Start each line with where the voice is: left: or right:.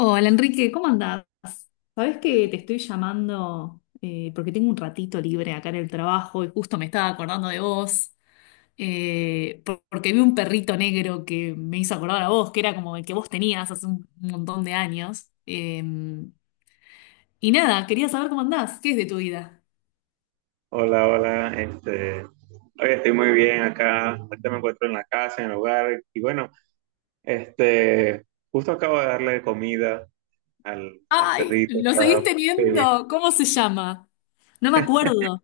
left: Hola Enrique, ¿cómo andás? Sabés que te estoy llamando porque tengo un ratito libre acá en el trabajo y justo me estaba acordando de vos, porque vi un perrito negro que me hizo acordar a vos, que era como el que vos tenías hace un montón de años. Y nada, quería saber cómo andás, ¿qué es de tu vida?
right: Hola, hola, hoy estoy muy bien acá, ahorita me encuentro en la casa, en el hogar, y bueno, este, justo acabo de darle comida al
left: ¡Ay!
right: perrito,
left: ¿Lo seguís
right: está feliz.
left: teniendo? ¿Cómo se llama? No me acuerdo.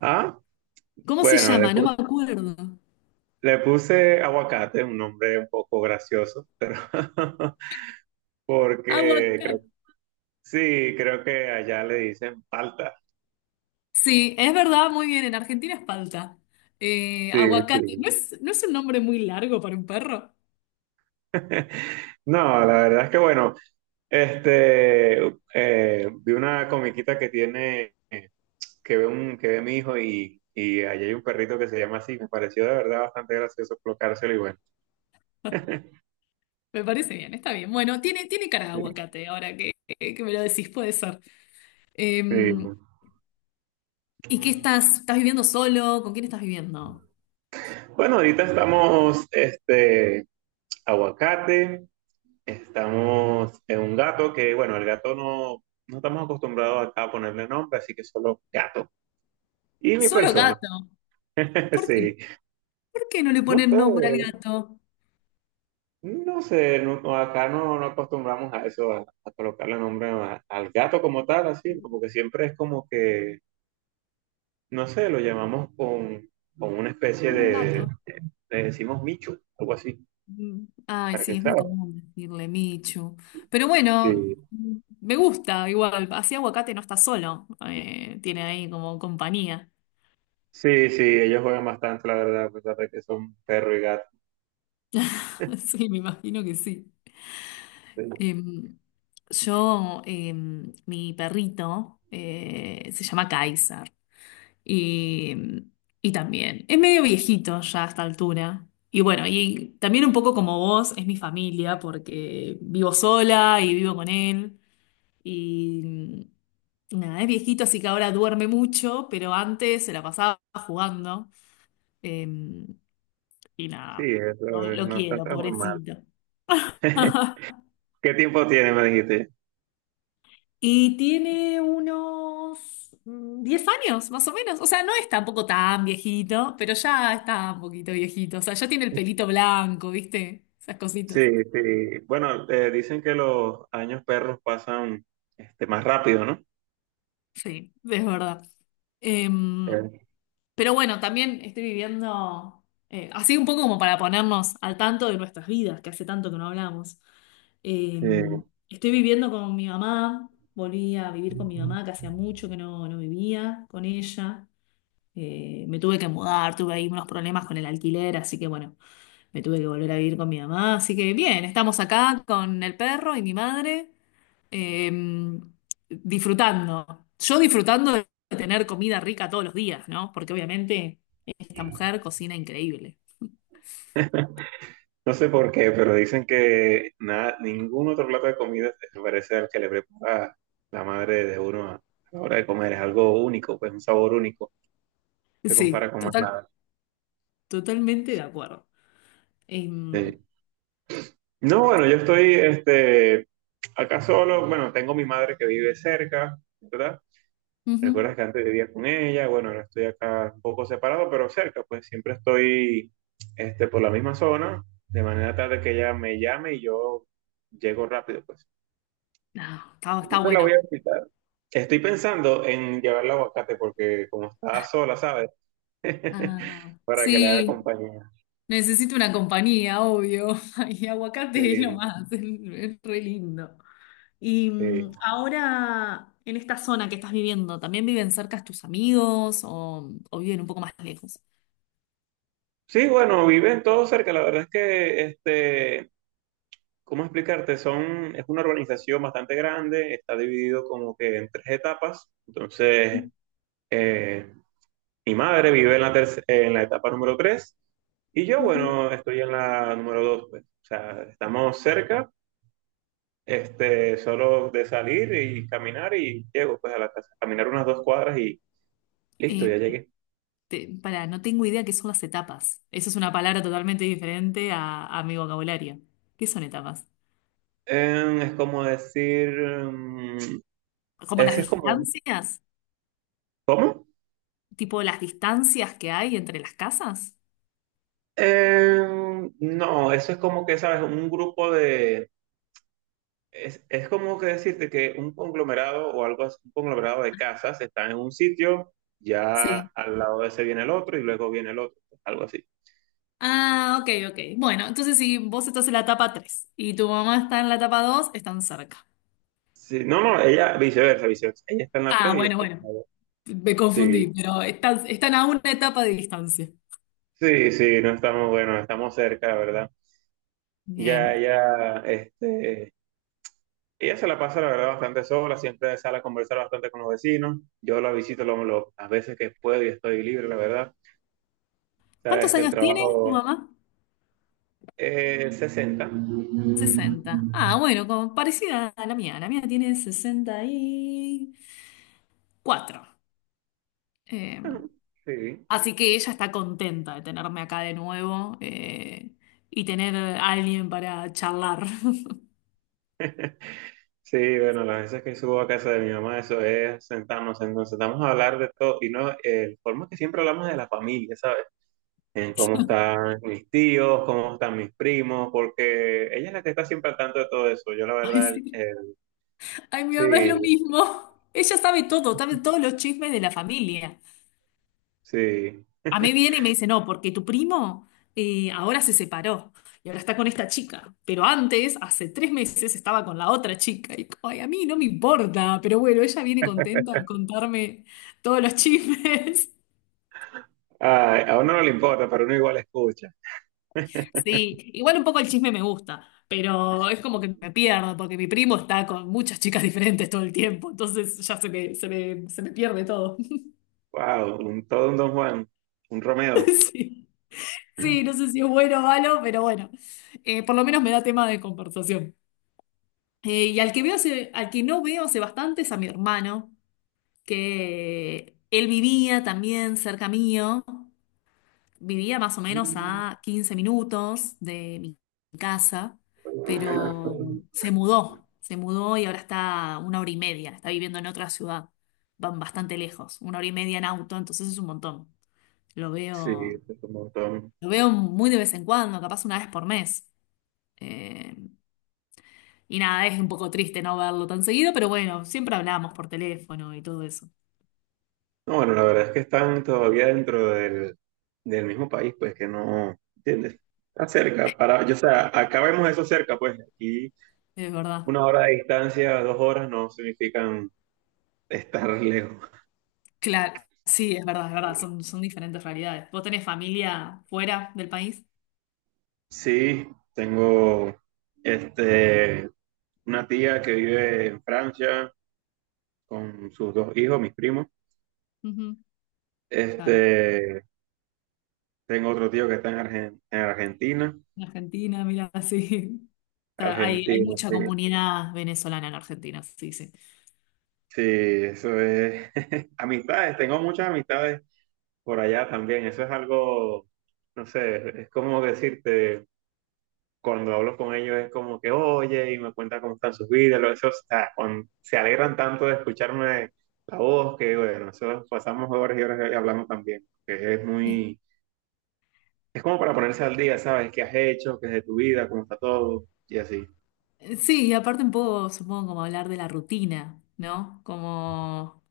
right: Ah,
left: ¿Cómo se
right: bueno,
left: llama? No me acuerdo.
right: le puse aguacate, un nombre un poco gracioso, pero
left: Agua.
right: porque creo, sí, creo que allá le dicen palta,
left: Sí, es verdad, muy bien, en Argentina es palta.
right: sí,
left: Aguacate,
right: sí.
left: ¿no es un nombre muy largo para un perro?
right: No, la verdad es que bueno, este, vi una comiquita que tiene que ve mi hijo y, allí hay un perrito que se llama así. Me pareció de verdad bastante gracioso colocárselo y bueno.
left: Me parece bien, está bien. Bueno, tiene cara de
right: Sí.
left: aguacate, ahora que me lo decís, puede ser. Eh,
right: Sí.
left: ¿Y qué estás? ¿Estás viviendo solo? ¿Con quién estás viviendo?
right: Bueno, ahorita aguacate, estamos en un gato que, bueno, el gato no, no estamos acostumbrados acá a ponerle nombre, así que solo gato. Y mi
left: Solo
right: persona.
left: gato. ¿Por qué?
right: Sí.
left: ¿Por qué no le
right: No
left: ponen
right: sé,
left: nombre al gato?
right: no, acá no, no acostumbramos a eso, a colocarle nombre al gato como tal, así, como que siempre es como que. No sé, con una especie
left: Como
right: de,
left: gato.
right: le decimos micho, algo así,
left: Mm. Ay,
right: para que
left: sí, es muy
right: sabes.
left: común decirle Michu. Pero bueno,
right: Sí,
left: me gusta igual. Así aguacate no está solo. Tiene ahí como compañía.
right: sí, sí, ellos juegan bastante, la verdad, a pesar de que son perro y gato.
left: Sí, me imagino que sí.
right: Sí,
left: Em, yo, mi perrito se llama Kaiser. Y, em, y también, es medio viejito ya a esta altura. Y bueno, y también un poco como vos, es mi familia porque vivo sola y vivo con él. Y nada, es viejito, así que ahora duerme mucho, pero antes se la pasaba jugando. eh, y
right: sí,
left: nada, no
right: eso es
left: lo
right: no es tan
left: quiero,
right: normal.
left: pobrecito.
right: ¿Qué tiempo tiene, me dijiste?
left: Y tiene unos 10 años, más o menos. O sea, no es tampoco tan viejito, pero ya está un poquito viejito. O sea, ya tiene el pelito blanco, ¿viste? Esas cositas.
right: Sí, sí. Bueno, dicen que los años perros pasan más rápido, ¿no?
left: Sí, es verdad. Eh,
right: Eh,
left: Pero bueno, también estoy viviendo así un poco como para ponernos al tanto de nuestras vidas, que hace tanto que no hablamos. Eh,
right: Sí.
left: Estoy viviendo con mi mamá, volví a vivir con mi mamá, que hacía mucho que no vivía con ella. Me tuve que mudar, tuve ahí unos problemas con el alquiler, así que bueno, me tuve que volver a vivir con mi mamá. Así que bien, estamos acá con el perro y mi madre eh, disfrutando. Yo disfrutando de tener comida rica todos los días, ¿no? Porque obviamente esta mujer cocina increíble.
right: No sé por qué, pero dicen que nada, ningún otro plato de comida se parece al que le prepara la madre de uno a la hora de comer. Es algo único, pues un sabor único. Se compara
left: Sí,
right: con más
left: total,
right: nada.
left: totalmente de acuerdo. Em,
right: Sí. No, bueno, yo estoy acá solo. Bueno, tengo mi madre que vive cerca, ¿verdad?
left: ujú.
right: Recuerdas que antes vivía con ella. Bueno, ahora estoy acá un poco separado, pero cerca, pues siempre estoy por la misma zona, de manera tal de que ella me llame y yo llego rápido, pues.
left: No, está,
right: Y
left: está
right: siempre la voy
left: bueno.
right: a visitar. Estoy pensando en llevarla a aguacate porque como está sola, ¿sabes?
left: Ah,
right: Para que le haga
left: sí,
right: compañía.
left: necesito una compañía, obvio. Y aguacate es lo
right: Sí,
left: más, es re lindo. Y
right: sí.
left: ahora, en esta zona que estás viviendo, ¿también viven cerca tus amigos o viven un poco más lejos?
right: Sí, bueno, viven todos cerca. La verdad es que, ¿cómo explicarte? Son, es una urbanización bastante grande, está dividido como que en tres etapas. Entonces, eh, mi madre vive en en la etapa número tres y yo,
left: Ujú.
right: bueno, estoy en la número dos, pues. O sea, estamos cerca. Este, solo de salir y caminar y llego pues a la casa. Caminar unas dos cuadras y listo, ya
left: Eh,
right: llegué.
left: Pará, no tengo idea qué son las etapas. Eso es una palabra totalmente diferente a mi vocabulario. ¿Qué son etapas?
right: Es como decir,
left: ¿Como las
right: ese es como,
left: distancias?
right: ¿cómo?
left: ¿Tipo las distancias que hay entre las casas?
right: No, eso es como que, ¿sabes? Es como que decirte que un conglomerado o algo así, un conglomerado de casas está en un sitio, ya
left: Sí.
right: al lado de ese viene el otro y luego viene el otro, algo así.
left: Ah, ok, ok. Bueno, entonces si vos estás en la etapa 3 y tu mamá está en la etapa 2, están cerca.
right: Sí, no, no, ella, viceversa, viceversa. Ella está en la
left: Ah,
right: 3 y yo
left: bueno,
right: estoy en la
left: bueno.
right: dos.
left: Me
right: Sí.
left: confundí, pero están a una etapa de distancia.
right: Sí, sí, no estamos, bueno, estamos cerca, la verdad. Ya,
left: Bien.
right: ya, ella se la pasa, la verdad, bastante sola, siempre sale a conversar bastante con los vecinos. Yo la visito las veces que puedo y estoy libre, la verdad. Sabes
left: ¿Cuántos
right: que el
left: años tiene tu
right: trabajo
left: mamá?
right: es 60. Ajá,
left: 60. Ah, bueno, como parecida a la mía. La mía tiene 64. Eh,
right: sí,
left: Así que ella está contenta de tenerme acá de nuevo y tener a alguien para charlar.
right: sí, bueno, las veces que subo a casa de mi mamá, eso es sentarnos, entonces vamos a hablar de todo, y no, forma que siempre hablamos de la familia, ¿sabes? En cómo están mis tíos, cómo están mis primos, porque ella es la que está siempre al tanto de todo eso. Yo la
left: Ay,
right: verdad,
left: sí. Ay, mi mamá es
right: sí,
left: lo mismo. Ella sabe todo, sabe todos los chismes de la familia.
right: sí.
left: A mí viene y me dice, no, porque tu primo ahora se separó y ahora está con esta chica, pero antes, hace 3 meses, estaba con la otra chica. Y como, ay, a mí no me importa, pero bueno, ella viene contenta a contarme todos los chismes.
right: Ay, a uno no le importa, pero uno igual escucha.
left: Sí, igual un poco el chisme me gusta, pero es como que me pierdo, porque mi primo está con muchas chicas diferentes todo el tiempo, entonces ya se me pierde todo.
right: Wow, todo un Don Juan, un Romeo.
left: Sí. Sí, no sé si es bueno o malo, pero bueno, por lo menos me da tema de conversación. Al que no veo hace bastante es a mi hermano, que él vivía también cerca mío, vivía más o menos
right: Mm.
left: a 15 minutos de mi casa, pero se mudó y ahora está a una hora y media, está viviendo en otra ciudad, van bastante lejos, una hora y media en auto, entonces es un montón. Lo
right: Sí,
left: veo,
right: es un montón.
left: lo veo muy de vez en cuando, capaz una vez por mes. Eh, Y nada, es un poco triste no verlo tan seguido, pero bueno, siempre hablamos por teléfono y todo eso.
right: No, bueno, la verdad es que están todavía dentro del mismo país, pues que no, ¿entiendes? Está cerca, para, yo, o sea, acá vemos eso cerca, pues aquí
left: Es verdad.
right: una hora de distancia, dos horas no significan estar lejos.
left: Claro, sí, es verdad, son diferentes realidades. ¿Vos tenés familia fuera del país?
right: Sí, tengo este, una tía que vive en Francia con sus dos hijos, mis primos.
left: Ujú, claro.
right: Este, tengo otro tío que está en, en Argentina.
left: En Argentina, mira, sí. Hay
right: Argentina,
left: mucha
right: sí.
left: comunidad venezolana en Argentina, sí, sí.
right: Sí, eso es. Amistades, tengo muchas amistades por allá también. Eso es algo, no sé, es como decirte. Cuando hablo con ellos es como que, oye, y me cuentan cómo están sus vidas, eso está, cuando se alegran tanto de escucharme la voz que, bueno, eso pasamos horas y horas hablando también, que es
left: Eh,
right: muy, es como para ponerse al día, ¿sabes? ¿Qué has hecho? ¿Qué es de tu vida? ¿Cómo está todo? Y así.
left: Sí, y aparte un poco, supongo, como hablar de la rutina, ¿no? Como,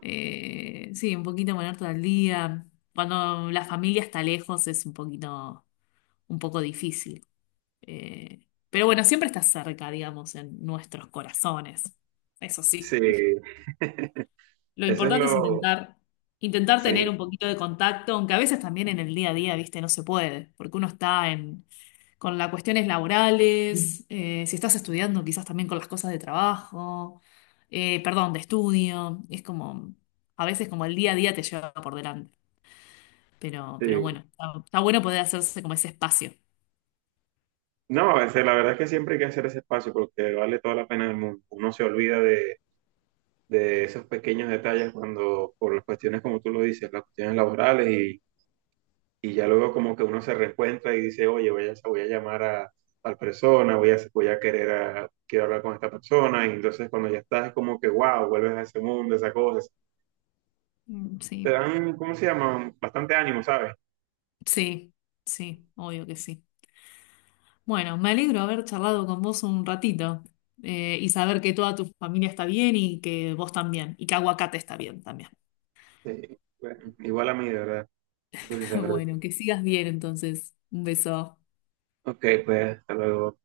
left: sí, un poquito ponerte al día. Cuando la familia está lejos es un poquito... un poco difícil. Eh, pero bueno, siempre está cerca, digamos, en nuestros corazones. Eso
right: Sí,
left: sí. Lo
right: eso es
left: importante es
right: lo,
left: intentar, intentar
right: sí,
left: tener un poquito de contacto, aunque a veces también en el día a día, viste, no se puede, porque uno está en, con las cuestiones laborales, si estás estudiando, quizás también con las cosas de trabajo, perdón, de estudio. Es como, a veces como el día a día te lleva por delante. Pero
right: sí.
left: bueno, está bueno poder hacerse como ese espacio.
right: No, a veces la verdad es que siempre hay que hacer ese espacio porque vale toda la pena del mundo. Uno se olvida de esos pequeños detalles cuando, por las cuestiones, como tú lo dices, las cuestiones laborales y ya luego como que uno se reencuentra y dice, oye, voy a llamar a tal persona, voy a querer a- quiero hablar con esta persona, y entonces cuando ya estás es como que, wow, vuelves a ese mundo, esas cosas.
left: Mm,
right: Te
left: sí.
right: dan, ¿cómo se llama? Bastante ánimo, ¿sabes?
left: Sí, sí, obvio que sí. Bueno, me alegro haber charlado con vos un ratito y saber que toda tu familia está bien y que vos también, y que Aguacate está bien también.
right: Sí, bueno, igual a mí, de verdad. Pues, sí, la verdad.
left: Bueno, que sigas bien entonces. Un beso.
right: Ok, pues hasta luego.